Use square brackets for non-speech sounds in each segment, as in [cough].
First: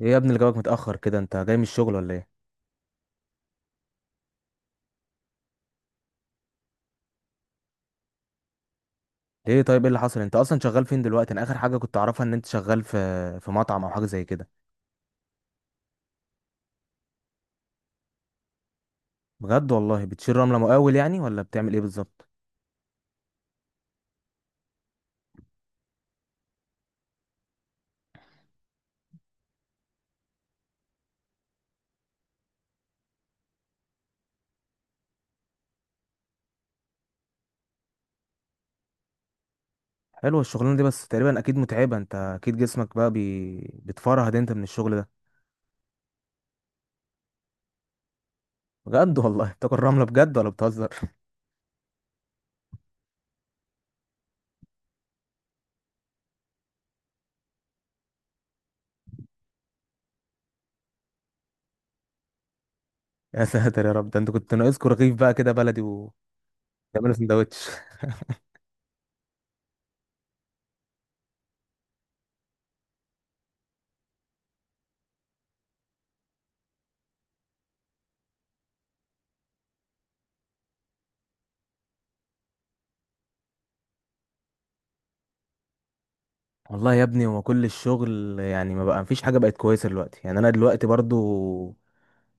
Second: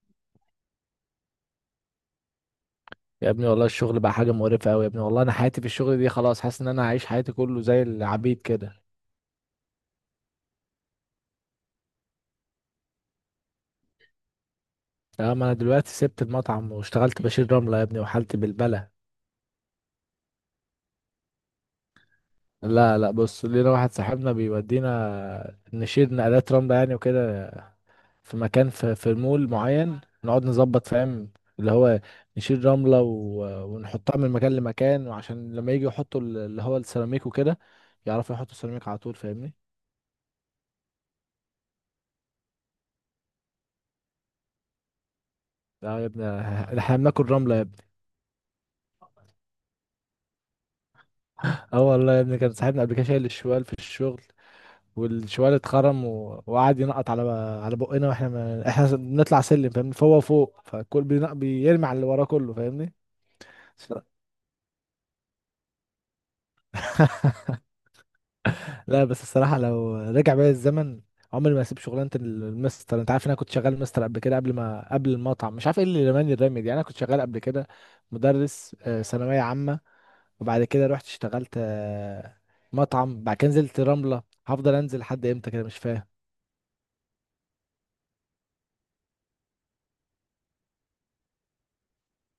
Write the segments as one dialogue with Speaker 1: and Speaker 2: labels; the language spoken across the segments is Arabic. Speaker 1: ايه يا ابني اللي جابك متأخر كده؟ انت جاي من الشغل ولا ايه؟
Speaker 2: يا ابني، والله الشغل بقى حاجة مقرفة أوي. يا ابني، والله أنا حياتي في الشغل دي خلاص، حاسس إن أنا عايش حياتي كله زي العبيد كده.
Speaker 1: ليه؟ طيب ايه اللي حصل؟ انت اصلا شغال فين دلوقتي؟ انا اخر حاجة كنت اعرفها ان انت شغال في مطعم او حاجة زي كده.
Speaker 2: تمام، أنا دلوقتي سبت المطعم واشتغلت بشيل رملة يا ابني، وحالتي بالبلة.
Speaker 1: بجد والله؟ بتشيل رملة مقاول يعني ولا بتعمل ايه بالظبط؟
Speaker 2: لا لا، بص لينا واحد صاحبنا بيودينا نشيل نقلات رملة يعني وكده. في مكان في المول معين نقعد نظبط، فاهم؟ اللي هو نشيل رملة و... ونحطها من مكان لمكان، وعشان لما يجي يحطوا اللي هو السيراميك وكده، يعرفوا يحطوا السيراميك على طول، فاهمني.
Speaker 1: حلوة الشغلانة دي، بس تقريبا اكيد متعبة. انت اكيد جسمك بقى بتفرهد انت من الشغل ده؟
Speaker 2: لا يا ابني. احنا بناكل رملة يا ابني.
Speaker 1: بجد والله! [laughs] بتاكل رملة بجد ولا بتهزر؟
Speaker 2: اه والله يا ابني، كان صاحبنا قبل كده شايل الشوال في الشغل. والشوال اتخرم و... وقعد ينقط على بقنا، واحنا ما... احنا بنطلع سلم فاهمني، فوق وفوق، فالكل بيرمي على اللي وراه كله، فاهمني.
Speaker 1: [laughs] يا ساتر يا
Speaker 2: [laughs]
Speaker 1: رب! ده انت كنت ناقصكوا رغيف بقى كده بلدي وتعملوا سندوتش.
Speaker 2: لا بس الصراحة لو رجع بيا الزمن، عمري ما هسيب شغلانة المستر. انت عارف ان انا كنت شغال مستر قبل كده، قبل المطعم. مش عارف ايه اللي رماني الرمي دي. انا كنت شغال قبل كده مدرس، ثانوية عامة. وبعد كده رحت اشتغلت مطعم. بعد كده نزلت رملة. هفضل انزل لحد امتى كده؟ مش فاهم.
Speaker 1: والله يا ابني، هو كل الشغل يعني ما بقى مفيش حاجة بقت كويسة دلوقتي. يعني انا دلوقتي برضو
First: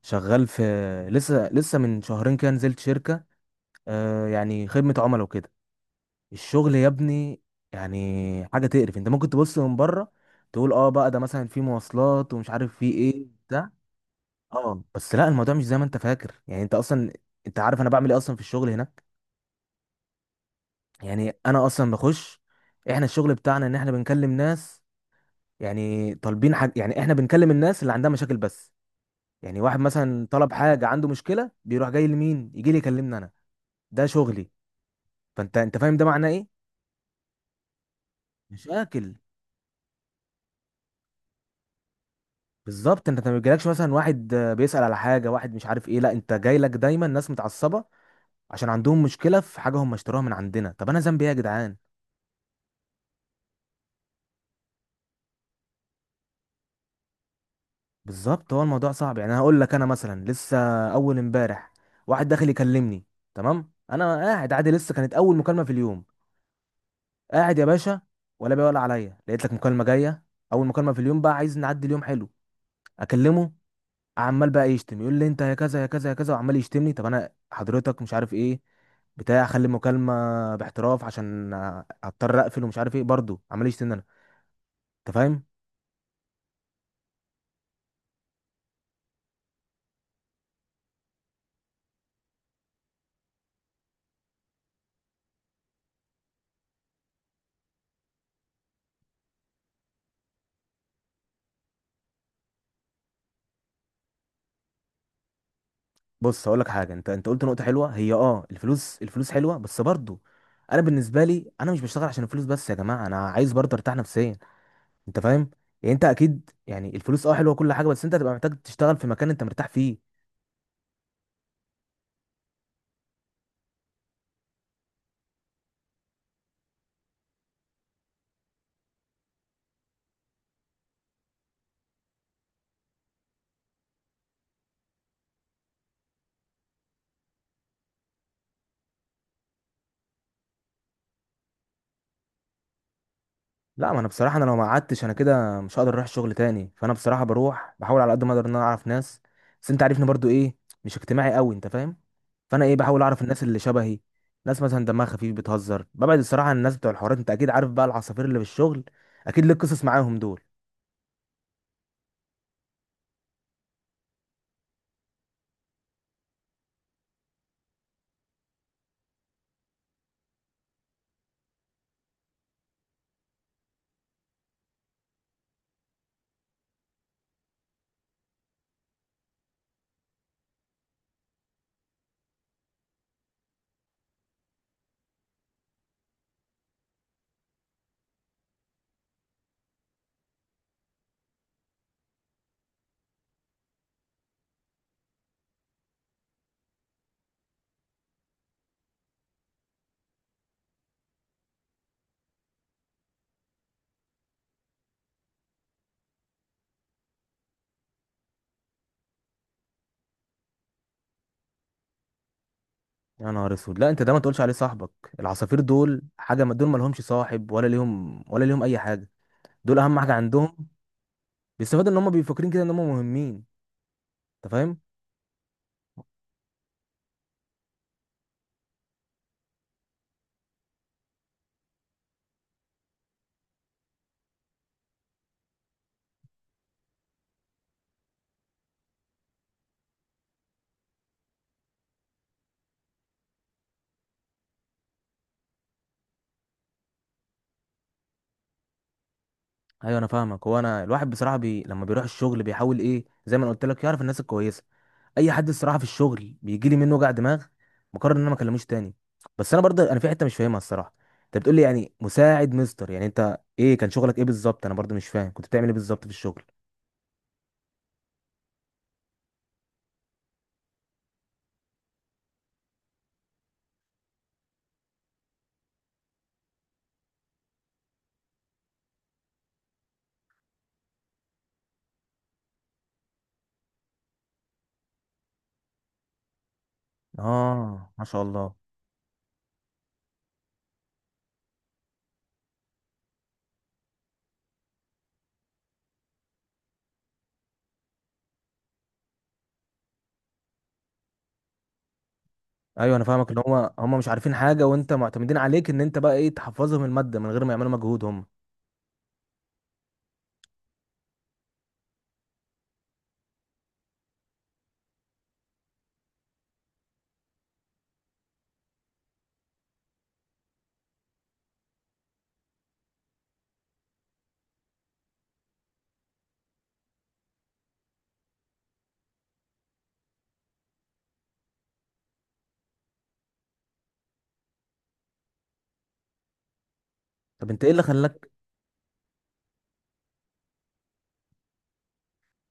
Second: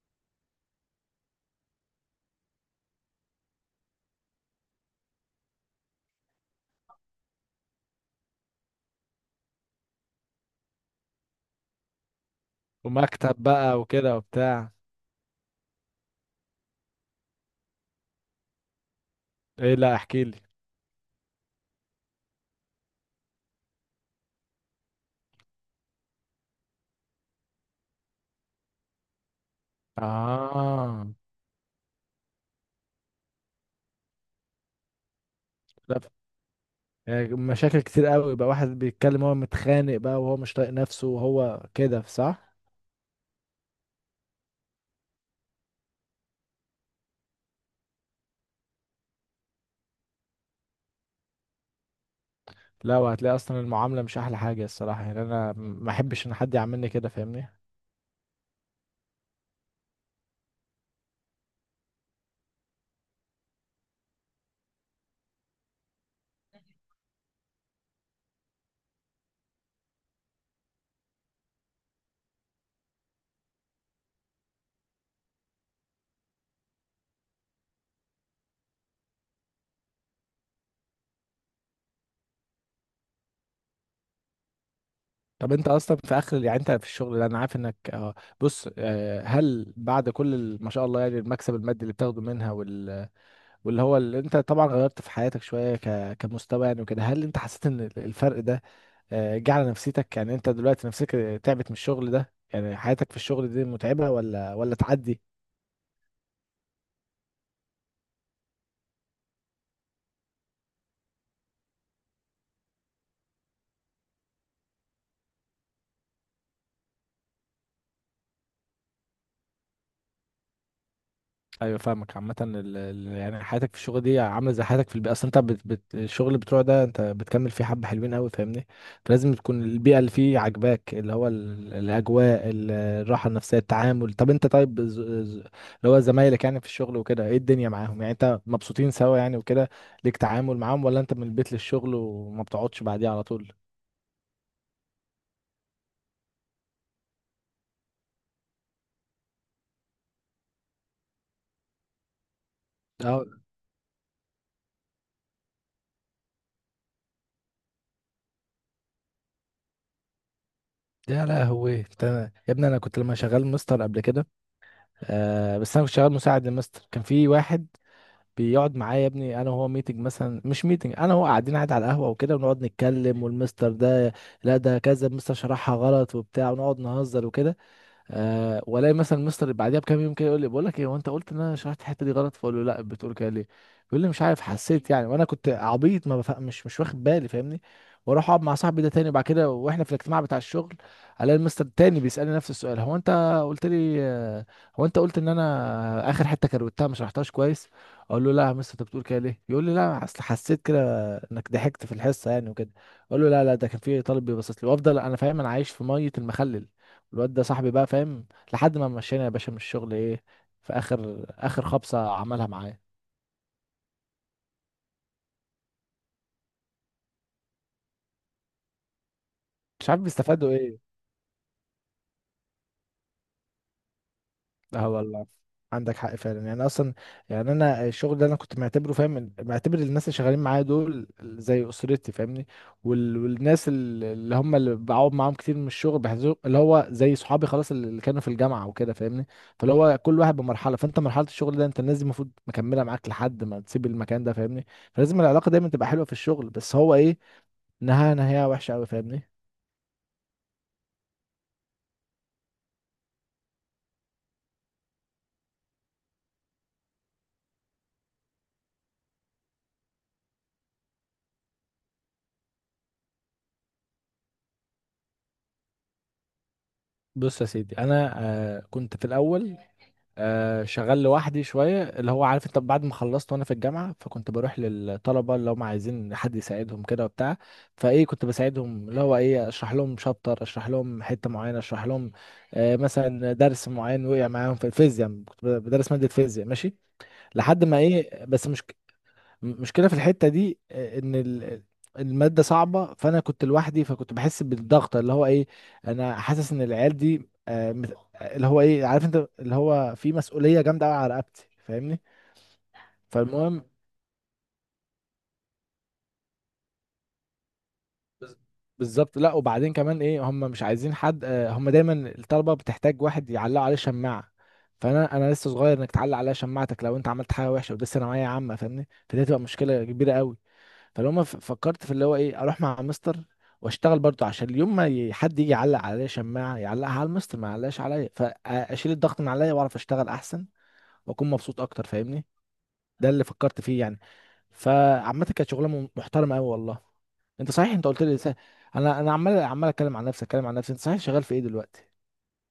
Speaker 1: شغال في، لسه من شهرين كده نزلت شركة، يعني خدمة عملاء وكده. الشغل يا ابني يعني حاجة تقرف. انت ممكن تبص من بره تقول: اه، بقى ده مثلا في مواصلات ومش عارف في ايه
Speaker 2: ومكتب
Speaker 1: بتاع.
Speaker 2: بقى وكده وبتاع.
Speaker 1: اه، بس لا الموضوع مش زي ما انت فاكر. يعني انت عارف انا بعمل ايه اصلا في الشغل هناك؟
Speaker 2: ايه؟ لا احكي لي.
Speaker 1: يعني انا اصلا بخش، احنا الشغل بتاعنا ان احنا بنكلم ناس يعني طالبين حاجة. يعني احنا بنكلم الناس اللي عندها مشاكل بس. يعني واحد مثلا طلب حاجة،
Speaker 2: اه.
Speaker 1: عنده مشكلة، بيروح جاي لمين؟ يجي لي يكلمني انا. ده شغلي. فانت فاهم
Speaker 2: لا
Speaker 1: ده معناه ايه؟
Speaker 2: يعني مشاكل كتير قوي بقى، واحد
Speaker 1: مشاكل.
Speaker 2: بيتكلم هو متخانق بقى وهو مش طايق نفسه وهو كده، صح؟
Speaker 1: بالظبط. انت ما بيجيلكش مثلا واحد بيسأل على حاجة، واحد مش عارف ايه. لا، انت جاي لك دايما ناس متعصبة عشان عندهم مشكلة في حاجة هم اشتروها من عندنا. طب انا ذنبي ايه يا جدعان؟
Speaker 2: لا، وهتلاقي اصلا المعامله مش احلى حاجه الصراحه. يعني انا ما احبش ان حد يعاملني كده، فاهمني.
Speaker 1: بالظبط، هو الموضوع صعب. يعني انا هقول لك، انا مثلا لسه اول امبارح واحد داخل يكلمني. تمام، انا قاعد عادي، لسه كانت اول مكالمة في اليوم. قاعد يا باشا، ولا بيقول عليا لقيت لك مكالمه جايه، اول مكالمه في اليوم بقى، عايز نعدي اليوم حلو. اكلمه، عمال بقى يشتم، يقول لي انت يا كذا يا كذا يا كذا، وعمال يشتمني. طب انا حضرتك مش عارف ايه بتاع، خلي المكالمه باحتراف، عشان هضطر اقفل ومش عارف ايه، برضه عمال يشتمني انا. انت فاهم؟
Speaker 2: طب انت اصلا في اخر يعني انت في الشغل ده انا عارف انك، بص، هل بعد كل ما شاء الله يعني المكسب المادي اللي بتاخده منها واللي هو اللي انت طبعا غيرت في حياتك شويه، كمستوى يعني وكده، هل انت حسيت ان الفرق ده جه على نفسيتك؟ يعني انت دلوقتي نفسك تعبت من الشغل ده؟ يعني حياتك في الشغل دي متعبة ولا تعدي؟
Speaker 1: بص اقول لك حاجه، انت قلت نقطه حلوه. هي الفلوس. الفلوس حلوه بس برضه، انا بالنسبه لي انا مش بشتغل عشان الفلوس بس يا جماعه. انا عايز برضه ارتاح نفسيا. انت فاهم؟ يعني انت اكيد، يعني الفلوس حلوه كل حاجه، بس انت هتبقى محتاج تشتغل في مكان انت مرتاح فيه.
Speaker 2: ايوه فاهمك. عامة يعني حياتك في الشغل دي عاملة زي حياتك في البيئة، اصل انت بت بت الشغل بتوع ده انت بتكمل فيه حبة حلوين قوي، فاهمني. فلازم تكون البيئة اللي فيه عاجباك، اللي هو الاجواء، الراحة النفسية، التعامل. طب انت طيب، اللي هو زمايلك يعني في الشغل وكده، ايه الدنيا معاهم؟ يعني انت مبسوطين سوا يعني وكده، ليك تعامل معاهم ولا انت من البيت للشغل وما بتقعدش بعديه على طول؟
Speaker 1: لا، ما انا بصراحه انا لو ما قعدتش انا كده مش هقدر اروح الشغل تاني. فانا بصراحه بروح بحاول على قد ما اقدر ان انا اعرف ناس. بس انت عارفني برضو ايه، مش اجتماعي قوي. انت فاهم؟ فانا ايه، بحاول اعرف الناس اللي شبهي، ناس مثلا دمها خفيف بتهزر. ببعد الصراحه عن الناس بتوع الحوارات. انت اكيد عارف بقى العصافير اللي في الشغل، اكيد ليك قصص معاهم دول.
Speaker 2: يا لهوي انت. يا ابني، انا كنت لما شغال مستر قبل كده، بس انا كنت شغال مساعد للمستر. كان في واحد بيقعد معايا يا ابني، انا وهو ميتنج مثلا، مش ميتنج، انا وهو قاعدين قاعد على القهوه وكده، ونقعد نتكلم والمستر ده، لا ده كذا المستر شرحها غلط وبتاع، ونقعد نهزر وكده. أه، والاقي مثلا مستر بعديها بكام يوم كده يقول لي: بقول لك ايه، هو انت قلت ان انا شرحت الحته دي غلط؟ فاقول له: لا، بتقول كده ليه؟ يقول لي: مش عارف، حسيت يعني. وانا كنت عبيط ما بفهم، مش واخد بالي، فاهمني. واروح اقعد مع صاحبي ده تاني، وبعد كده واحنا في الاجتماع بتاع الشغل، الاقي المستر التاني بيسالني نفس السؤال: هو انت قلت لي، هو انت قلت ان انا اخر حته كروتها ما شرحتهاش كويس؟ اقول له: لا يا مستر، انت بتقول كده ليه؟ يقول لي: لا، اصل حسيت انك ضحكت في الحصه يعني وكده. اقول له: لا لا، ده كان في طالب بيبصص لي. وافضل انا فاهم انا عايش في ميه المخلل. الواد ده صاحبي بقى، فاهم. لحد ما مشينا يا باشا من الشغل، ايه، في اخر اخر خبطه عملها معايا.
Speaker 1: يا نهار اسود! لا، انت ده ما تقولش عليه صاحبك. العصافير دول حاجه دول ما لهمش صاحب ولا ليهم اي حاجه. دول
Speaker 2: مش
Speaker 1: اهم
Speaker 2: عارف
Speaker 1: حاجه
Speaker 2: بيستفادوا
Speaker 1: عندهم
Speaker 2: ايه.
Speaker 1: بيستفاد ان هم بيفكرين كده ان هم مهمين. انت فاهم؟
Speaker 2: اه والله، عندك حق فعلا. يعني اصلا يعني انا الشغل ده انا كنت معتبره، فاهم، معتبر الناس اللي شغالين معايا دول زي اسرتي، فاهمني. وال... والناس اللي هم اللي بقعد معاهم كتير من الشغل بحسهم اللي هو زي صحابي خلاص اللي كانوا في الجامعه وكده، فاهمني. فاللي هو كل واحد بمرحله. فانت مرحله الشغل ده، انت الناس دي المفروض مكمله معاك لحد ما تسيب المكان ده، فاهمني. فلازم العلاقه دايما تبقى حلوه في الشغل، بس هو ايه، نهايه نهايه وحشه قوي، فاهمني.
Speaker 1: ايوه، انا فاهمك. هو انا الواحد بصراحه لما بيروح الشغل بيحاول ايه زي ما انا قلت لك، يعرف الناس الكويسه. اي حد الصراحه في الشغل بيجي لي منه وجع دماغ، بقرر ان انا ما اكلموش تاني. بس انا برضه انا في حته مش فاهمها الصراحه. انت بتقول لي يعني مساعد مستر، يعني انت ايه كان شغلك ايه بالظبط؟ انا برضه مش فاهم كنت بتعمل ايه بالظبط في الشغل.
Speaker 2: بص يا سيدي، انا كنت في الاول، شغال لوحدي شوية، اللي هو عارف انت، بعد ما خلصت وانا في الجامعة فكنت بروح للطلبة اللي هم عايزين حد يساعدهم كده وبتاع. فايه كنت بساعدهم، اللي هو ايه، اشرح لهم شابتر، اشرح لهم حتة معينة، اشرح لهم مثلا درس معين وقع معاهم في الفيزياء، كنت بدرس مادة فيزياء، ماشي. لحد ما
Speaker 1: اه، ما شاء
Speaker 2: ايه، بس
Speaker 1: الله.
Speaker 2: مش، المشكله في الحته دي ان الماده صعبه، فانا كنت لوحدي فكنت بحس بالضغط، اللي هو ايه، انا حاسس ان العيال دي، اللي هو ايه، عارف انت، اللي هو في مسؤوليه جامده قوي على رقبتي، فاهمني.
Speaker 1: ايوه انا فاهمك، ان
Speaker 2: فالمهم،
Speaker 1: هو هم مش عارفين حاجه وانت معتمدين عليك ان انت بقى ايه تحفظهم الماده من غير ما يعملوا مجهود هم.
Speaker 2: بز- بالظبط. لا، وبعدين كمان ايه، هم مش عايزين حد، هم دايما الطلبه بتحتاج واحد يعلقوا عليه شماعه. فانا لسه صغير، انك تعلق عليا شماعتك لو انت عملت حاجه وحشه، ودي ثانويه عامه فاهمني، فدي هتبقى مشكله كبيره قوي. فلو ما فكرت في اللي هو ايه، اروح مع مستر واشتغل برضه، عشان اليوم ما حد يجي يعلق عليا شماعه يعلقها على المستر، ما يعلقش عليا، فاشيل الضغط من عليا واعرف اشتغل احسن واكون مبسوط اكتر، فاهمني. ده اللي فكرت فيه يعني. فعامه كانت شغلانه محترمه قوي والله.
Speaker 1: طب
Speaker 2: انت
Speaker 1: انت ايه
Speaker 2: صحيح
Speaker 1: اللي
Speaker 2: انت قلت لي،
Speaker 1: خلاك؟
Speaker 2: انا عمال عمال اتكلم عن نفسي، اتكلم عن نفسي. انت صحيح، شغال في ايه دلوقتي؟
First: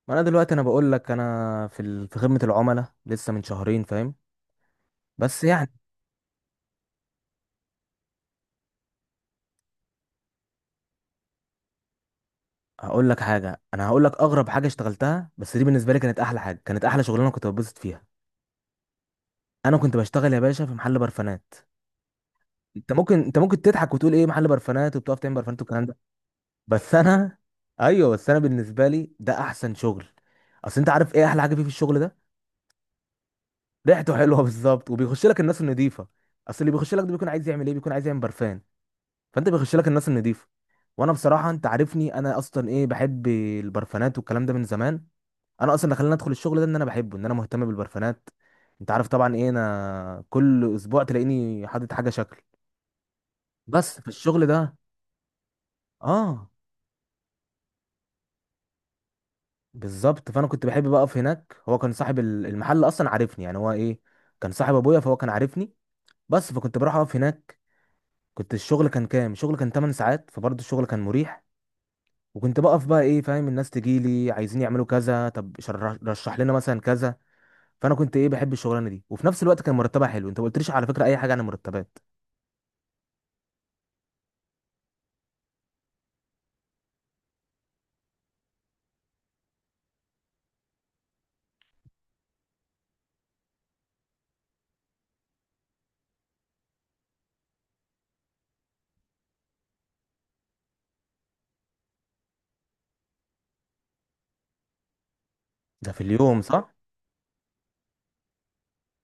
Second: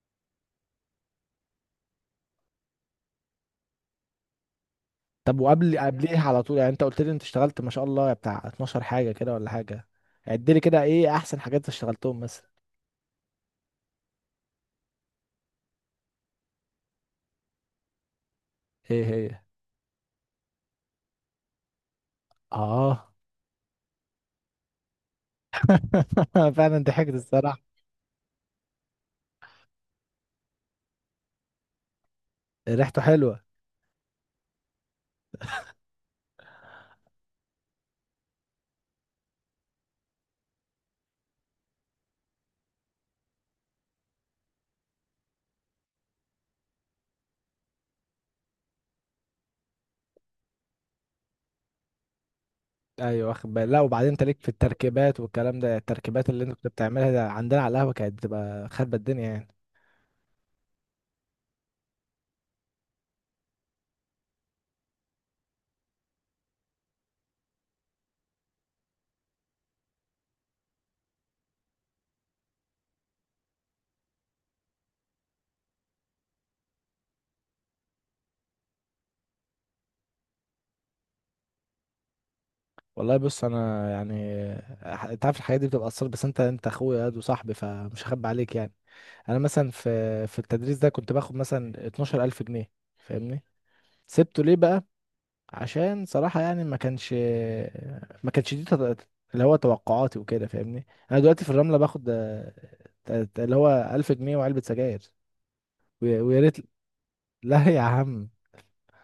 Speaker 1: ما انا دلوقتي انا بقول لك انا في في خدمة العملاء لسه من شهرين. فاهم؟
Speaker 2: طب
Speaker 1: بس يعني،
Speaker 2: وقبل قبليه على طول يعني، انت قلت لي انت اشتغلت ما شاء الله بتاع 12 حاجه كده ولا حاجه، عد لي كده ايه احسن حاجات اشتغلتهم مثلا.
Speaker 1: هقول لك حاجة، انا هقول لك اغرب حاجة اشتغلتها بس دي بالنسبة لي كانت احلى حاجة، كانت احلى شغلانة كنت بتبسط فيها.
Speaker 2: ايه هي؟
Speaker 1: انا كنت بشتغل يا باشا في محل برفانات. انت
Speaker 2: اه،
Speaker 1: ممكن انت ممكن تضحك وتقول ايه محل برفانات وبتقف تعمل برفانات والكلام ده؟
Speaker 2: [laughs] فعلا
Speaker 1: بس
Speaker 2: ضحكت
Speaker 1: انا
Speaker 2: الصراحه.
Speaker 1: [laughs] ايوه، بس انا بالنسبة لي ده احسن شغل. اصل انت عارف ايه احلى حاجة فيه في الشغل ده؟
Speaker 2: ريحته حلوه.
Speaker 1: ريحته حلوة [laughs] بالظبط. وبيخش لك الناس النظيفة. اصل اللي بيخش لك ده بيكون عايز يعمل ايه؟ بيكون عايز يعمل برفان. فانت بيخش لك الناس النظيفه. وانا بصراحه انت عارفني، انا اصلا ايه، بحب البرفانات والكلام ده من زمان. انا اصلا اللي خلاني ادخل الشغل ده ان انا بحبه، ان انا مهتم بالبرفانات. انت عارف طبعا ايه، انا كل اسبوع تلاقيني حاطط حاجه شكل.
Speaker 2: ايوه واخد بالي. لا،
Speaker 1: بس في
Speaker 2: وبعدين انت ليك
Speaker 1: الشغل
Speaker 2: في
Speaker 1: ده
Speaker 2: التركيبات والكلام ده، التركيبات اللي
Speaker 1: اه،
Speaker 2: انت كنت بتعملها ده عندنا على القهوه كانت بتبقى خربة الدنيا يعني.
Speaker 1: بالظبط. فانا كنت بحب بقف هناك. هو كان صاحب المحل اصلا عارفني، يعني هو ايه، كان صاحب ابويا، فهو كان عارفني. بس فكنت بروح اقف هناك. كنت الشغل كان كام؟ الشغل كان 8 ساعات، فبرضه الشغل كان مريح. وكنت بقف بقى ايه، فاهم، الناس تجي لي عايزين يعملوا كذا، طب رشح لنا مثلا كذا. فانا كنت ايه، بحب الشغلانه دي، وفي نفس الوقت كان مرتبها حلو. انت ما قلتليش على فكره اي حاجه عن المرتبات.
Speaker 2: والله بص، انا يعني، انت عارف الحاجات دي بتبقى اثر، بس انت اخويا ياد وصاحبي فمش هخبي عليك يعني. انا مثلا في التدريس ده كنت باخد مثلا 12000 جنيه، فاهمني. سبته ليه بقى؟ عشان صراحة يعني، ما كانش دي، اللي هو توقعاتي وكده، فاهمني. انا دلوقتي في الرملة باخد اللي هو 1000 جنيه وعلبة سجاير.
Speaker 1: ده في
Speaker 2: ويا
Speaker 1: اليوم
Speaker 2: ريت.
Speaker 1: صح؟
Speaker 2: [laughs] لا يا عم،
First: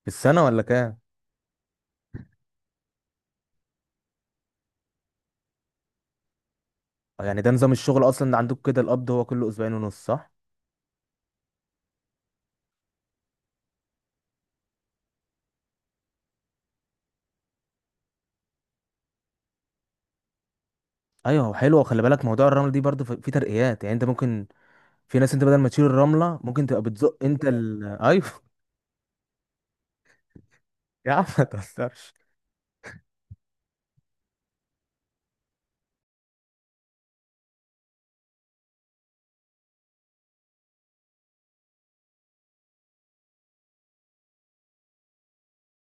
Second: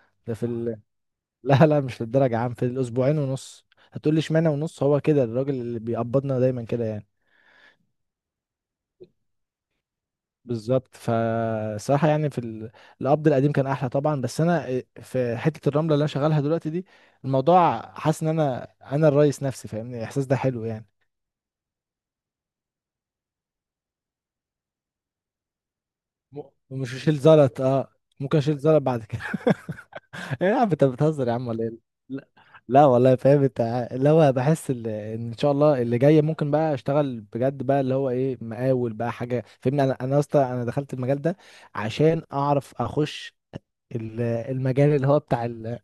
Speaker 1: في
Speaker 2: ده
Speaker 1: السنه
Speaker 2: في
Speaker 1: ولا كام؟
Speaker 2: لا لا، مش للدرجة يا عم، في الاسبوعين ونص. هتقول لي اشمعنى ونص؟ هو كده الراجل اللي بيقبضنا دايما كده يعني.
Speaker 1: آه، يعني ده نظام الشغل اصلا ده عندك كده، القبض هو كله اسبوعين ونص صح؟
Speaker 2: بالظبط. فصراحة يعني في القبض القديم كان احلى طبعا، بس انا في حتة الرملة اللي انا شغالها دلوقتي دي، الموضوع، حاسس ان انا الرئيس نفسي، فاهمني. الاحساس ده حلو يعني.
Speaker 1: ايوه هو حلو. خلي بالك موضوع الرمل دي برضه في ترقيات، يعني انت ممكن، في ناس انت بدل ما تشيل الرمله
Speaker 2: م-
Speaker 1: ممكن تبقى
Speaker 2: مش
Speaker 1: بتزق
Speaker 2: اشيل
Speaker 1: انت
Speaker 2: زلط، اه.
Speaker 1: ايوه
Speaker 2: ممكن
Speaker 1: [laughs]
Speaker 2: اشيل زلط بعد كده. [laughs] يا عم انت
Speaker 1: يا عم
Speaker 2: بتهزر يا
Speaker 1: ما
Speaker 2: عم ولا ايه؟
Speaker 1: تهزرش.
Speaker 2: لا. لا والله فاهم، انت اللي هو بحس ان شاء الله اللي جاي ممكن بقى اشتغل بجد بقى، اللي هو ايه، مقاول بقى حاجه، فاهمني. انا اصلا انا دخلت المجال ده عشان اعرف اخش المجال اللي هو بتاع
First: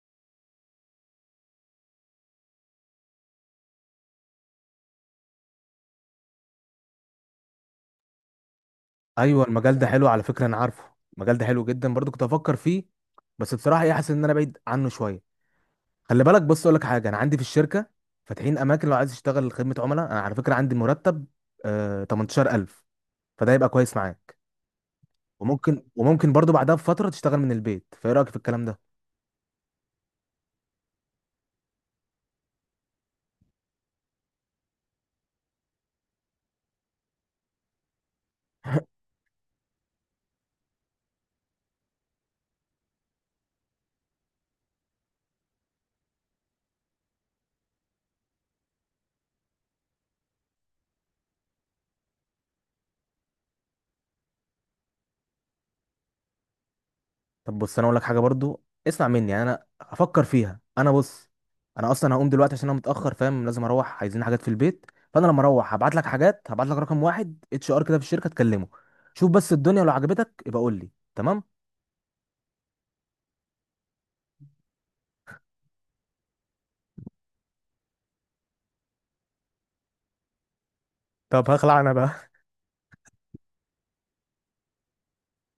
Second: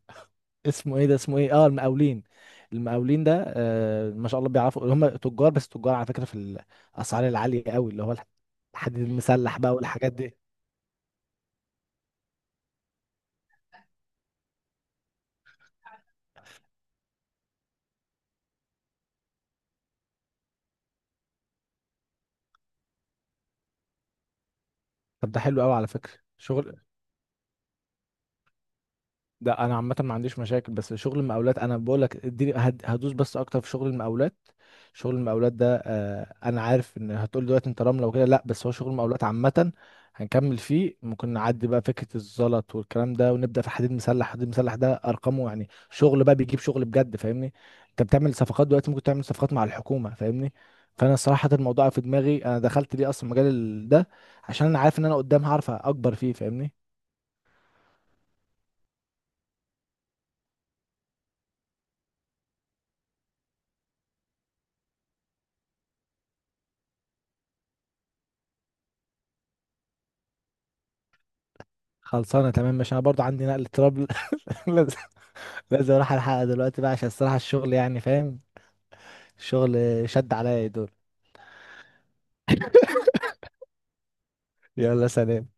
Speaker 2: اسمه ايه ده، اسمه ايه، اه، المقاولين. المقاولين ده، ما شاء الله، بيعرفوا اللي هم تجار، بس تجار على فكره في الاسعار العاليه قوي، اللي هو الحديد
Speaker 1: ايوه
Speaker 2: المسلح بقى
Speaker 1: المجال ده حلو
Speaker 2: والحاجات
Speaker 1: على
Speaker 2: دي.
Speaker 1: فكره، انا عارفه. المجال ده حلو جدا، برضه كنت افكر فيه. بس بصراحه ايه، حاسس ان انا بعيد عنه شويه. خلي بالك، بص اقول لك حاجه، انا عندي في الشركه فاتحين اماكن لو عايز تشتغل خدمه عملاء. انا على فكره عندي مرتب 18000. فده يبقى كويس معاك.
Speaker 2: طب ده حلو قوي
Speaker 1: وممكن
Speaker 2: على فكره.
Speaker 1: برضو بعدها
Speaker 2: شغل
Speaker 1: بفتره تشتغل من البيت. فايه رايك في الكلام ده؟
Speaker 2: ده، انا عامه ما عنديش مشاكل، بس شغل المقاولات انا بقول لك اديني هدوس بس اكتر في شغل المقاولات. شغل المقاولات ده انا عارف ان هتقول دلوقتي انت رمله وكده، لا بس هو شغل المقاولات عامه هنكمل فيه، ممكن نعدي بقى فكره الزلط والكلام ده ونبدا في حديد مسلح. حديد مسلح ده ارقامه يعني شغل بقى، بيجيب شغل بجد، فاهمني. انت بتعمل صفقات دلوقتي، ممكن تعمل صفقات مع الحكومه، فاهمني. فانا صراحه الموضوع في دماغي، انا دخلت ليه اصلا مجال ده، عشان انا عارف ان انا قدام هعرف اكبر فيه، فاهمني.
Speaker 1: طب بص، انا اقول لك حاجه برضو اسمع مني، يعني انا افكر فيها. انا بص، انا اصلا هقوم دلوقتي عشان انا متاخر، فاهم؟ لازم اروح، عايزين حاجات في البيت. فانا لما اروح هبعت لك حاجات، هبعت لك رقم واحد HR كده في الشركه تكلمه. شوف بس الدنيا لو عجبتك يبقى قول لي. تمام؟
Speaker 2: خلصانه تمام، مش انا برضو عندي نقل تراب. [laughs] لازم. لازم اروح الحلقه دلوقتي بقى عشان الصراحه الشغل يعني، فاهم. الشغل، شد عليا يا دول.
Speaker 1: طب هخلع انا بقى.
Speaker 2: يلا سلام.